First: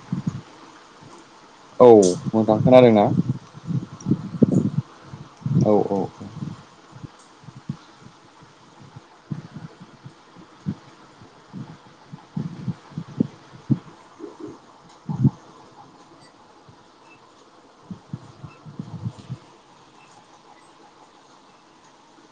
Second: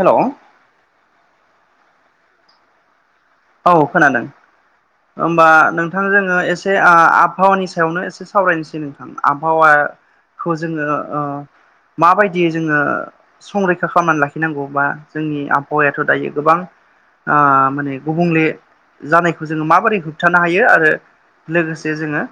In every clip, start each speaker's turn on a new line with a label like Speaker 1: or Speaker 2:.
Speaker 1: हेल'।
Speaker 2: औ मोजां खोनादों ना?
Speaker 1: औ खोनादों होमबा
Speaker 2: औ
Speaker 1: नोंथां जोंङो एसे आबहावानि सायावनो एसे सावरायनोसै नोंथां आबहावा खौ जोंङो माबायदि जोंङो संरैखा खालामनानै लाखिनांगौबा जोंनि आबहावायाथ' दायो गोबां ओ माने गुबुंले जानायखौ जोंङो माबोरै होबथानो हायो आरो लोगोसे जोंङो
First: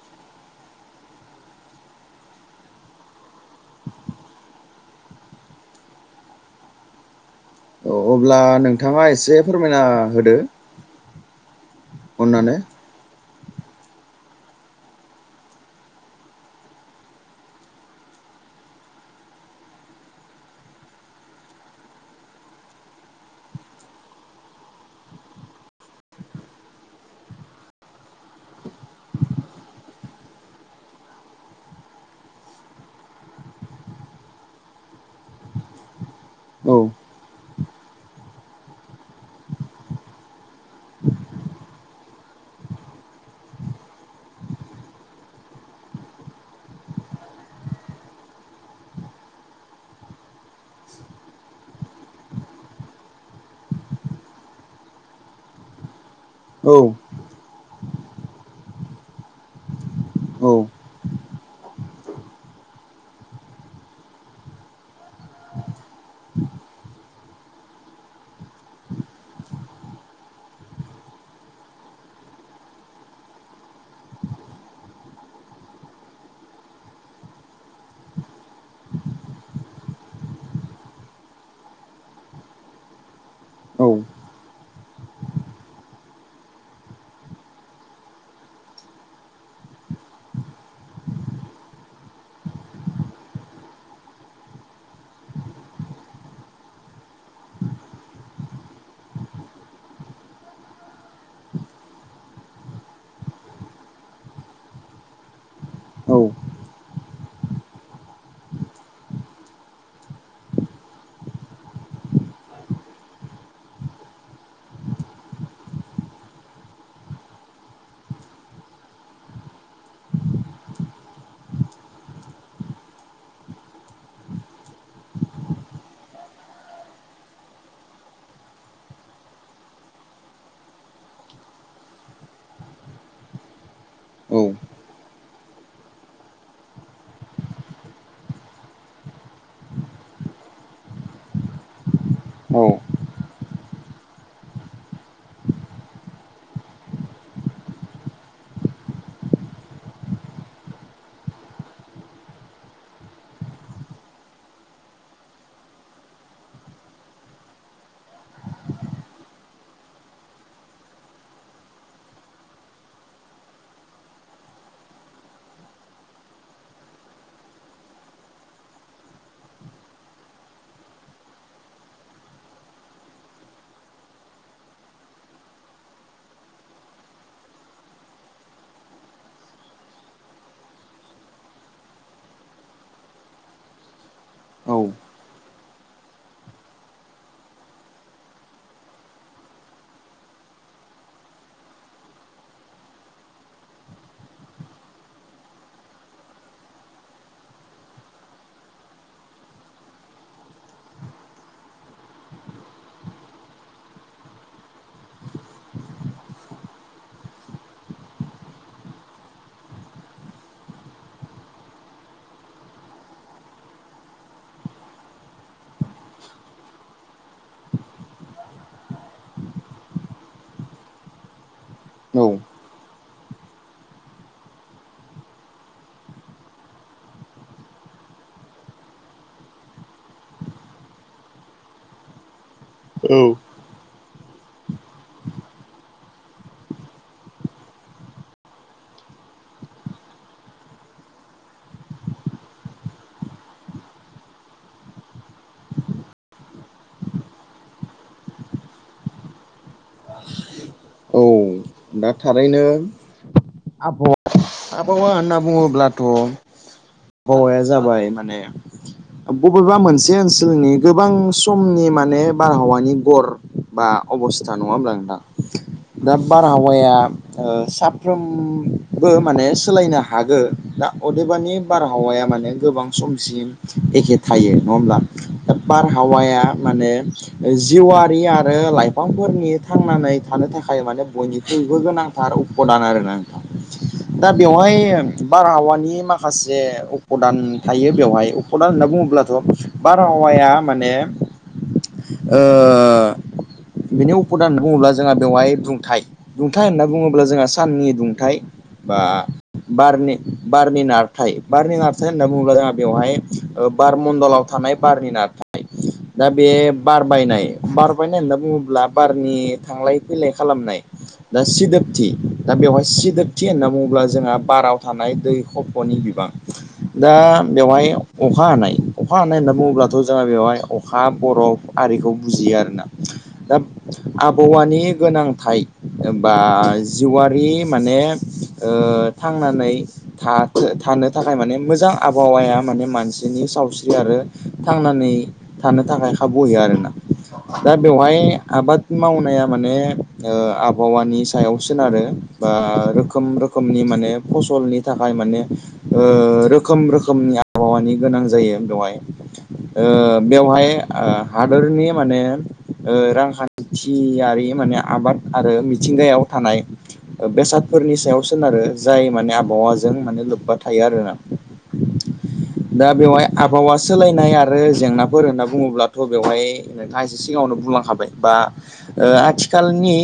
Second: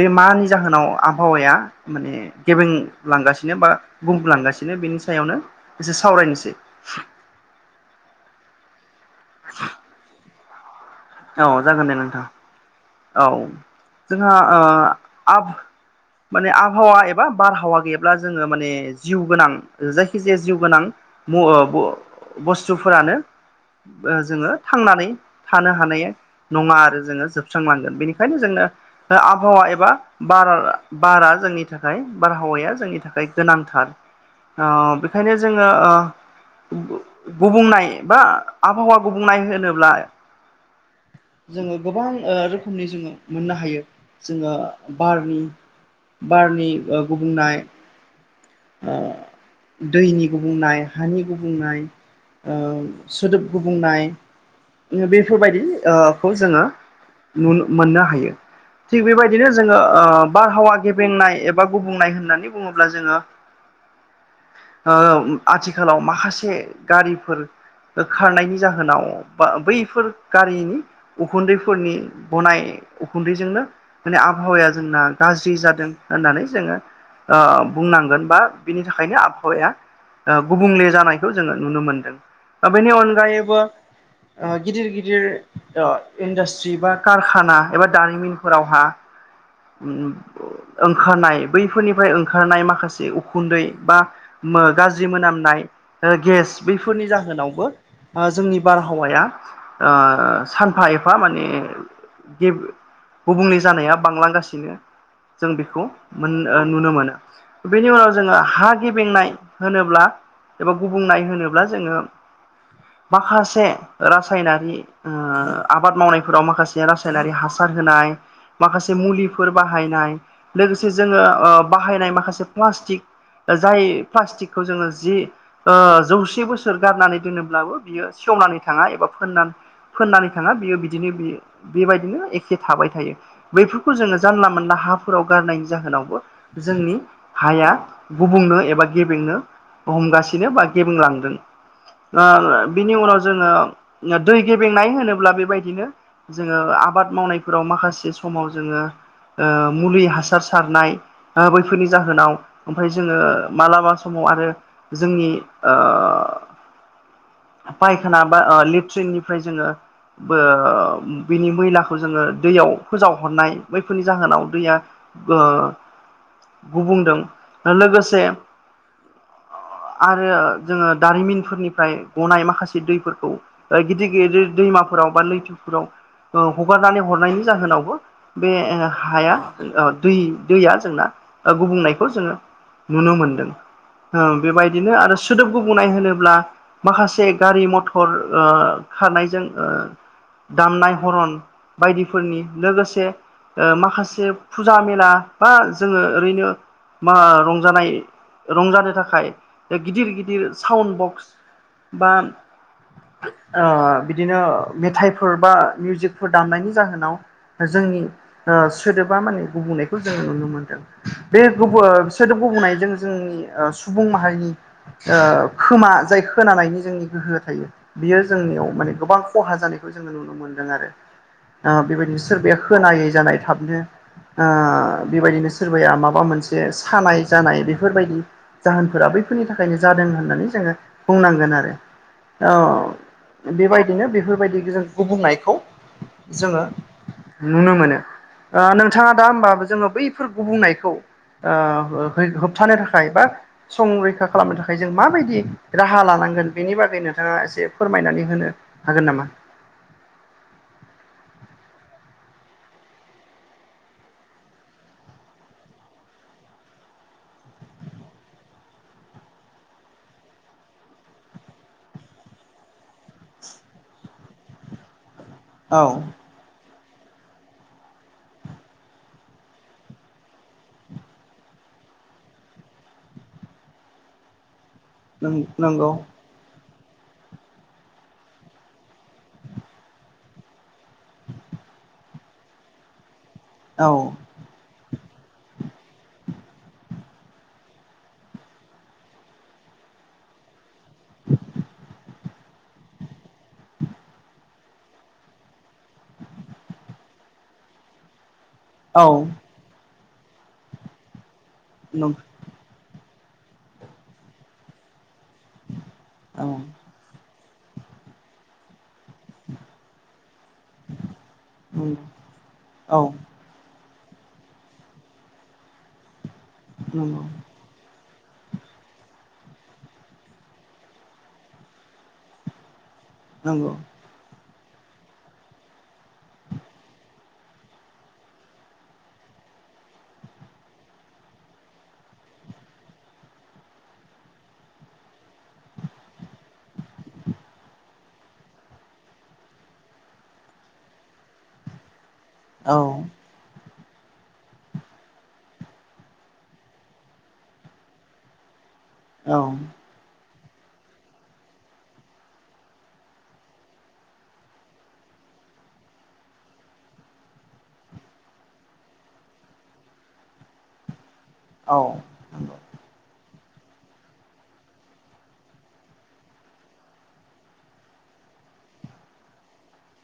Speaker 1: बे मानि जाहोनाव आबहावाया माने गेबेंलांगासिनो बा बुंफलांगासिनो बेनि सायावनो एसे सावरायनोसै।
Speaker 2: औ अब्ला नोंथांङा एसे फोरमायना होदो।
Speaker 1: औ जागोन दे नोंथां
Speaker 2: अननानै
Speaker 1: औ जोंहा ओ आब माने आबहावा एबा बारहावा गैयाब्ला जोंङो माने जिउ गोनां जायखिजाया जिउ गोनां बुस्थुफोरानो ओ जोंङो थांनानै थानो हानाया नंङा आरो जोंङो जोबस्रांलांगोन बेनिखायनो जोंनो आबहावा एबाट बार बारा जोंनि थाखाय बारहावाया जोंनि थाखाय गोनांथार। ओ बेखायनो जोंङो ओ
Speaker 2: औ
Speaker 1: बुंनाय बा आबहावा गुबुंनाय होनोब्ला जोंङो गोबां ओ रोखोमनि जोंङो मोननो हायो जोंङो बारनि बारनि ओ गुबुंनाय ओ दैनि गुबुंनाय हानि गुबुंनाय। ओ सोदोब गुबुंनाय बेफोरबायदि ओ खौ जोंङो
Speaker 2: औ
Speaker 1: नु मोननो हायो। थिग बेबायदिनो जोंङो ओ
Speaker 2: औ
Speaker 1: बारहावा गेबेंनाय एबा गुबुंनाय होननानै बुंङोब्ला जोंङो ओ आथिखालाव माखासे गारिफोर खारनायनि जाहोनाव बा बैफोर गारिनि उखुन्दैफोरनि बनाय उखुन्दैजोंनो माने आबहावाया जोंना गाज्रि जादों होननानै जोंङो ओ बुंनांगोन। बा बिनि थाखायनो आबहावाया ओ गुबुंले जानायखौ जोङो नुनो मोनदों दा बेनि अनगायैबो ओ गिदिर गिदिर ओ इन्डास्ट्रि बा कारखाना एबा दारिमिनफोरावहा उम ओंखारनाय बैफोरनिफ्राय ओंखारनाय माखासे उख खुन्दै बा मो गाज्रि मोनामनाय गेस बैफोरनि जाहोनावबो ओ जोंनि बारहावाया ओ सानफा एफा माने गेब गुबुंले जानाया बांलांगासिनो। जों बेखौ
Speaker 2: औ
Speaker 1: मोन ओ नुनो मोनो बेनि उनाव ज जोंङो हा गेबेंनाय होनोब्ला एबा गुबुंनाय होनोब्ला जोंङो माखासे रासायनारि ओ आबाद मावनायफोराव माखासे रासायनारि हासार होनाय। माखासे मुलिफोर बाहायनाय लोगोसे जोंङो ओ बाहायनाय माखासे प्लास्टिक जाय प्लास्टिकखौ जोंङो जि ओ जौसे बोसोर गारनानै दोनोब्लाबो बियो सेवनानै थांङा एबा फोननान फोननानै थांङा बियो बिदिनो बि बेबायदिनो एखे थाबाय थायो बैफोरखौ जोंङो
Speaker 2: औ
Speaker 1: जानला मोनानला हाफोराव गारनायनि जाहोनावबो जोंनि हाया गुबुंनो एबा गेबेंनो हमगासिनो बा गेबेंलांदों। ओ बिनि उनाव जोंङो दै गेबेंनाय होनोब्ला बेबायदिनो जोङो आबाद मावनायफोराव माखासे समाव जोङो ओ मुलि हासार सारनाय ओ बैफोरनि जाहोनाव ओमफाय जोङो मालाबा समाव आरो जोंनि ओ फायखाना बा ओ लेट्रिननिफ्राय जोङो बो बिनि मैलाखौ जोङो दैयाव फोजावहरनाय बैफोरनि जाहोनाव दैया बो ओ गुबदों लोगोसे आरो जोङो दारिमिनफोरनिफ्राय गनाय माखासे दैफोरखौ ओ गिदिर गिदिर दैमाफोराव बा लैथोफोराव ओ हगारनानै हरनायनि जाहोनावबो बे हाया ओ दै-दैया जोंना ओ गुबुंनायखौ जोङो नुनो मोनदों ओ बेबायदिनो आरो सोदोब गुबुंनाय होनोब्ला माखासे गारि मथर ओ खारनायजों ओ दामनाय हरन बायदिफोरनि लोगोसे ओ माखासे फुजा मेला बा जोङो ओरैनो मा रंजानाय रंजानो थाखाय ओ गिदिर गिदिर साउन बक्स बा ओ बिदिनो मेथाइफोर बा मिउजिकफोर दामनायनि जाहोनाव जोंनि ओ सोदोबा माने गुबुंनायखौ जोङो नुनो मोनदों। बे गु ङों सोदोब बुंनायजों ओ जोंनि सुबुं माहारिनि ओ खोमा जाय खोनानायनि जोंनि गोहो थायो। बियो जोंनियाव माने गोबां खहा जानायखौ जोङो नुनो मोनदों आरो ओ बेबायदिनो
Speaker 2: औ
Speaker 1: सोरबाया खोनायै जानाय थाबनो ओ बेबायदिनो सोरबाया माबा मोन से सानाय जानाय बेफोरबायदि जाहोनफोरा बैफोरनि थाखायनो जादों होननानै जोङो बुंनांगोन आरो। ओ
Speaker 2: औ।
Speaker 1: बेबायदिनो बेफोरबायदि जों गुबुंनायखौ जोङो नुनो मोनो। ओ नोंथाङा दा होमबा जोङो बैफोर गुबुंनायखौ ओ है-होबथानो थाखाय बा संरैखा खालामनो थाखाय जों माबायदि राहा लानांगोन बेनि बागै नोंथाङा एसे फोरमायनानै होनो हागोन नामा?
Speaker 2: औ दा थारैनो आबहावा-आबहावा होनना बुङोब्लाथ' हौवाया जाबाय माने बबेबा मोनसे ओनसोलनि गोबां समनि माने बारहावानि गर बा अबस्था नङा होमब्ला नोंथां
Speaker 1: औ
Speaker 2: दा बारहावाया ओ साफ्रोमबो माने सोलायनो हागो दा अदेबानि बारहावाया माने गोबां समसिम एखे थायो नवा होमब्ला दा
Speaker 1: नंगौ
Speaker 2: बारहावाया माने जिउआारि आरो लाइफांफोरनि थांनानै थानो थाखाय माने बयनिख्रुइबो गोनांथार उपदान आरोना। नोंथां
Speaker 1: औ।
Speaker 2: दा बेवहाय बारहावानि माखासे उपदान थायो बेवहाय उ पदा होनना बुङोब्लाथ' बारहावाया माने ओ बिनि उपदान बुङोब्ला जोंहा बेवहाय दुंथाय। दुंथाइ होनना बुङोब्ला जोंहा साननि दुंथाइ बा
Speaker 1: औ
Speaker 2: बारनि-बारनि नार थाय बारनि नारथाइ
Speaker 1: नं
Speaker 2: होनना जाहा बेवहाय ओ बार मणडलाव थानाय बारनि नारथाय दा
Speaker 1: औ
Speaker 2: बे बारबायनाय बारबायनाय होनना बुङोब्ला बारनि थांलाय फैलाय खालामनाय। दा
Speaker 1: नंगौ
Speaker 2: सिदोबथि दा बेवहाय
Speaker 1: औ
Speaker 2: सिदोब थि होनना बुङोब्ला जोंहा बाराव थानाय दै खफ'नि बिबां। दा
Speaker 1: नंगौ
Speaker 2: बेवहाय अखा हानाय अखा हानाय होनना बुङोब्लाथ' जोंहा बेवहाय अखा बरफ आरिखौ बुजियो आरो ना। दा
Speaker 1: नंगौ
Speaker 2: आबहावानि गोनांथाय ओ बा जिवारि माने ओ थांनानै थाथो थानो थाखाय माने मोजां आबहावाया माने मानसिनि सावस्रि आरो थांनानै थानो थाखाय खाबु होयो आरोना? दा बेवहाय आबाद मावनाया माने ओ आबहावानि सायाव सोनारो बा
Speaker 1: औ
Speaker 2: रोखोम रो खोमनि माने फसलनि थाखाय माने ओह रोखोम रोखोमनि आबहावानि गोनां जायो बेवहाय
Speaker 1: औ
Speaker 2: ओ बेवहाय ओ हादरनि माने ओ रांखान्थियारि माने आबाद आरो मिथिंगायाव थानाय। ओ बेसादफोरनि सायाव सोनारो जाय माने आबहावाजों माने लोब्बा थायो आरो ना।
Speaker 1: औ। नंगौ
Speaker 2: दा बेवहाय आबहावा सोलायनाय आरो जेंनाफोर होनना बुङोब्लाथ' बेवहाय थायसे सिगाङावनो बुंलांखाबाय बा आथिखालनि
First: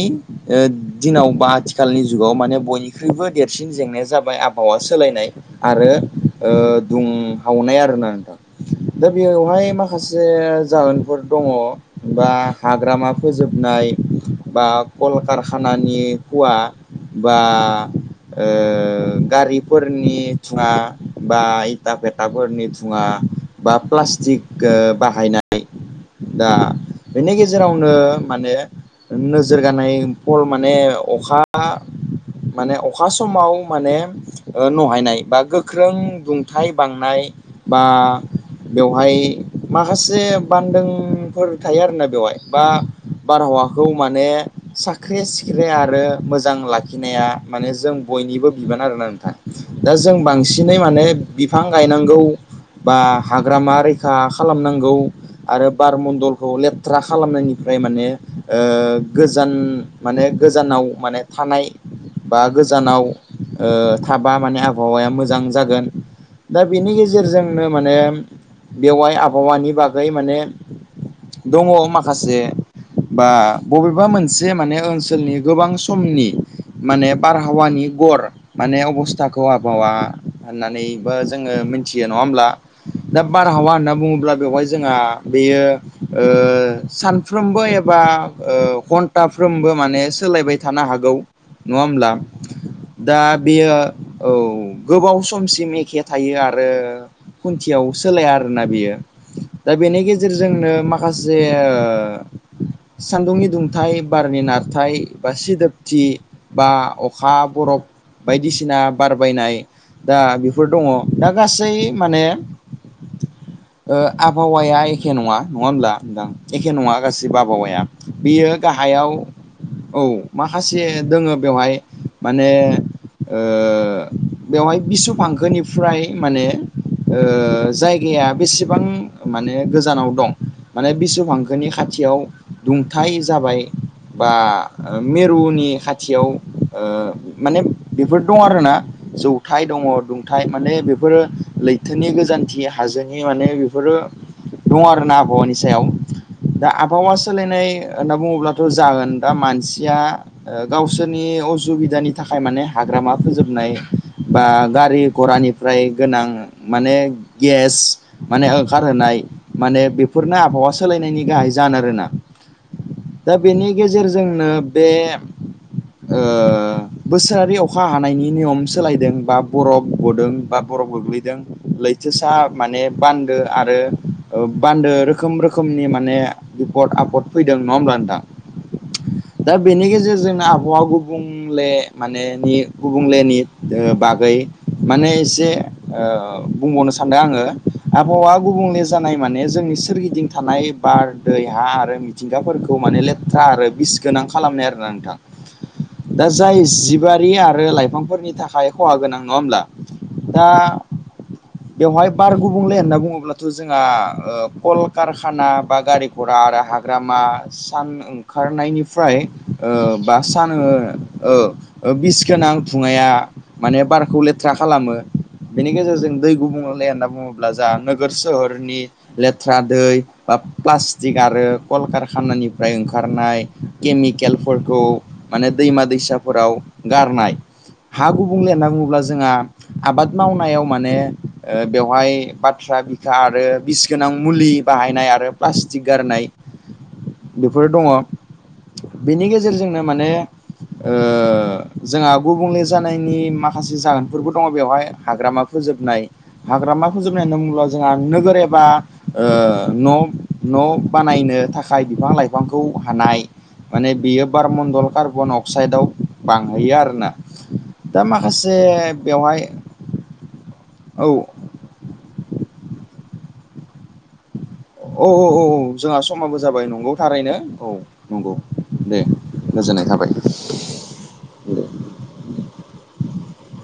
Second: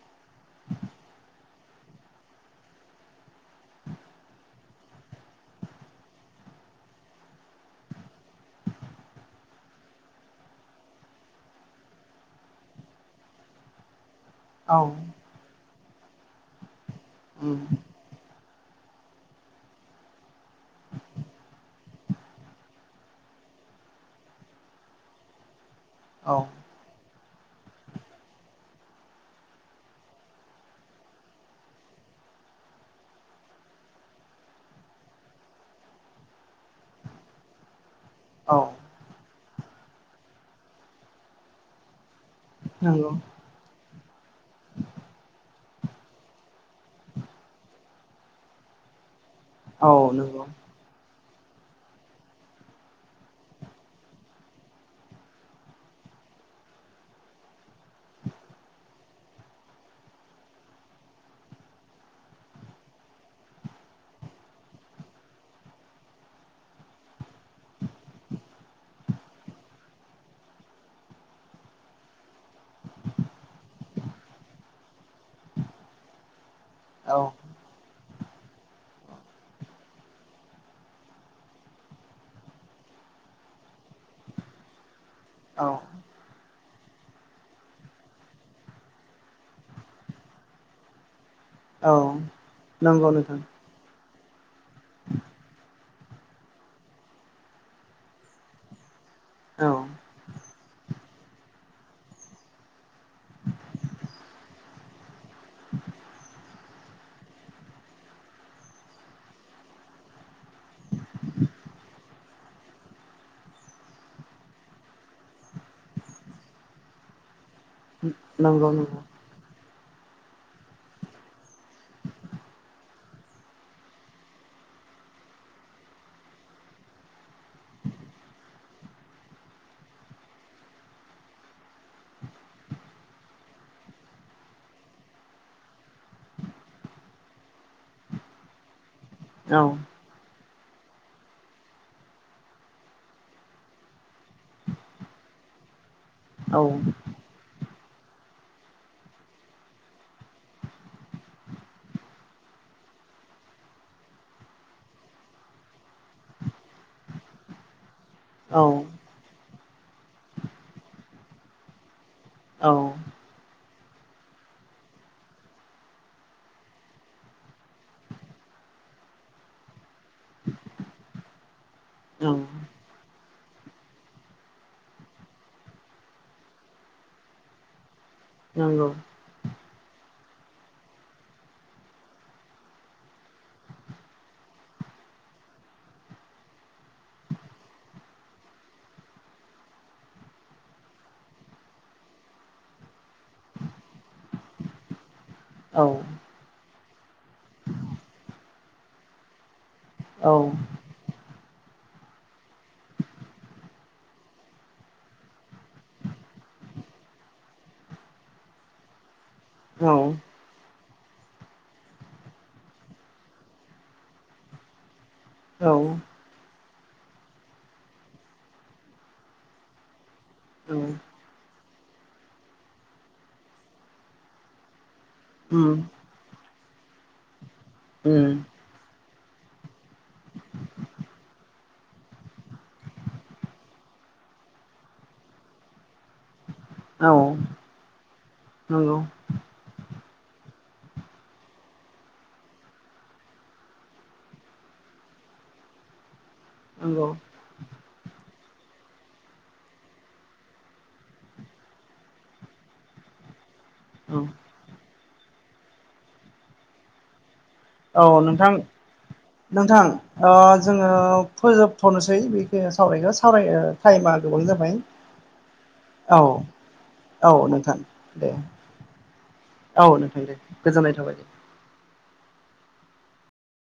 Speaker 2: ओह दिनाव बा आथिखालनि जुगाव माने बयनिख्रुइबो देरसिन जेंनाया जाबाय आबहावा सोलायनाय आरो ओह दुंहावनाय आरोना नोंथां? दा बेवहाय माखासे जाहोनफोर दङ। बा हाग्रामा फोजोबनाय बा
Speaker 1: औ
Speaker 2: कलकारखानानि हुवा बा
Speaker 1: उम
Speaker 2: ओ गारिफोरनि थुङा बा इथा पेथाफोरनि धुङा। बा प्लास्टिक बाहायनाय
Speaker 1: औ
Speaker 2: दा बेनि गेजेरावनो माने नोज रगानाय फल माने अखा माने अखा समाव माने नहायनाय बा गोख्रों दुंथाय बांनाय बा
Speaker 1: औ
Speaker 2: बेवहाय माखासे बान्दोंफोर थायो आरोना बेवहाय बा
Speaker 1: नंगौ
Speaker 2: बारहावा खौ माने साख्रि सिख्रि आरो मोजां लाखिनाया माने जों बयनिबो बिबान आरोना नोंथां? दा
Speaker 1: औ
Speaker 2: जों
Speaker 1: नंगौ
Speaker 2: बांसिनै माने बिफां गायनांगौ। बा हाग्रामा रैखा खालामनांगौ। आरो बार मण्डलखौ लेथ्रा खालामनायनिफ्राय माने ओ गोजान माने गोजानाव माने थानाय। बा गोजानाव ओ थाबा माने आबहावाया मोजां जागोन। दा बेनि गेजेरजोंनो माने बेवाय आबहावानि बागै माने दङ माखासे बा बबेबा मोनसे माने ओनसोलनि गोबां समनि माने
Speaker 1: औ
Speaker 2: बारहावानि गर माने अबस्थाखौ आबहावा होननानैबो जोङो मिथियो नङा होमब्ला? दा बारहावा होनना बुङोब्ला बेवहाय जोंहा बेयो
Speaker 1: औ
Speaker 2: ओह सानफ्रोमबो एबा ओह घन्टाफ्रोमबो माने सोलायबाय थानो हागौ। नङा
Speaker 1: औ
Speaker 2: होमब्ला
Speaker 1: नंगौ
Speaker 2: दा
Speaker 1: नोंथां
Speaker 2: बेयो औ गोबाव समसिम एखे थायो आरो खुन्थियाव सोलाया आरोना बियो
Speaker 1: औ
Speaker 2: दा बेनि गेजेरजोंनो माखासे ओ सान्दुंनि दुंथाय बारनि नारथाय बा सिदोबथि बा अखा बरफ बायदिसिना बारबायनाय दा बेफोर दङ दा गासै माने ओ आबहावाया एखे नङा नङा होमब्ला नोंथां एखे नङा गासिबो आबहावाया बियो
Speaker 1: नंगौ नंगौ
Speaker 2: गाहायाव औ माखासे दोङो बेवहाय माने ओह बेवहाय बिसु फांखोनिफ्राय माने ओ जायगाया बेसेबां माने गोजानाव दं। माने बिसुब हांखोनि खाथियाव दुंथाय जाबाय बा ओ मेरुनि खाथियाव ओ माने बेफोर दं आरोना जौथाय
Speaker 1: औ
Speaker 2: दङ दु थाय माने बेफोरो लैथोनि गोजानथि हाजोनि माने बेफोरो दं आरो ना आबहावानि सायाव
Speaker 1: औ
Speaker 2: दा आबहावा सोलायनाय ओनना बुङोब्लाथ' जाओन दा मानसिया ओ गावसोरनि असुबिदानि थाखाय माने हाग्रामा फोजोबनाय बा गारि घरानि प्राय गोनां माने गेस माने
Speaker 1: औ
Speaker 2: ओखारहोनाय माने बेफोरनो आबहावा सोलायनायनि गाहाय जान आरोना?
Speaker 1: औ
Speaker 2: दा बेनि गेजेरजोंनो बे ओ बोसोरारि अखा हानायनि नियम सोलायदों बा बरफ गदों बा बरफ गोग्लैदों
Speaker 1: औ
Speaker 2: लैथोसा माने बान्दो आरो ओ बान्दो रोखोम रोखोमनि माने बिपद आप पट फैदों नङा ओमब्ला नोंथां
Speaker 1: नोंगौ
Speaker 2: दा बेनि गेजेरजों आबहावा गुबुंले माने नि गुबुंलेनि बागै माने इसे ओ बुंबावनो सानदों आङो आबहावा गुबुंले जानाय माने जोंनि सोरगिदिं थानाय बार दै हा आरो मिथिंगाफोरखौ माने लेथ्रा आरो बिस गोनां खालामनाय आरोना नोंथां
Speaker 1: औ
Speaker 2: दा जाय जिबारि आरो लाइफांफोरनि थाखाय खहा गोनां नङा ओमब्ला दा बेवहाय बार गुबुंले होनना बुङोब्लाथ' जोंआ ओ कल कारखाना बा गारि घरा आरो हाग ग्रामा सान ओंखारनायनिफ्राय ओ बा सान ओ ओ ओ बिस गोनां धुङाया माने बारखौ लेथ्रा खालामो बेनि
Speaker 1: औ
Speaker 2: गेजेरजों दै गुबुंले होनना बुङोब्ला जा नोगोर सोहोरनि लेथ्रा दै बा
Speaker 1: उम
Speaker 2: प्लास्टिक आरो कल कारखानानिफ्राय ओंखारनाय केमिकेलफोरखौ माने दैमा दैसाफोराव गारनाय हा
Speaker 1: उम
Speaker 2: गुबुंले होनना बुङोब्ला जोंआ आबाद मावनायाव माने ओ बेवहाय बाथ्रा बिखा आरो बिस गोनां मुलि बाहायनाय आरो प्लास्टि गारनाय
Speaker 1: औ
Speaker 2: बेफोर दङ
Speaker 1: नंगौ
Speaker 2: बेनि गेजेरजोंनो माने ओ जोंआ गुबुंले जानायनि माखासे जाहोनफोरबो दङ बेवहाय हाग्रामा फोजोबनाय हाग्रामा
Speaker 1: नंगौ
Speaker 2: फोजोबनाय होनना बुङोब्ला जोंआ नोगोर एबा ओ न' न' बानायनो थाखाय बिफां लाइफांखौ हानाय माने
Speaker 1: औ
Speaker 2: बियो बारमणडल कार्बन अक्साइदआव बांहैयो आरोना दा
Speaker 1: औ नोंथां
Speaker 2: माखासे बेवहाय
Speaker 1: नोंथां ओ जोङो
Speaker 2: औ
Speaker 1: फोजोबथ'नोसै बिखो सावरायखो सावराय टाइमा गोबां जाबाय
Speaker 2: औ औ औ औ जोंआ
Speaker 1: औ
Speaker 2: समाबो जाबाय नंगौ थारैनो औ
Speaker 1: नोंथां
Speaker 2: नंगौ
Speaker 1: दे
Speaker 2: दे गोजोननाय
Speaker 1: औ
Speaker 2: थाबाय
Speaker 1: नोंथां दे गोजोननाय थाबाय दे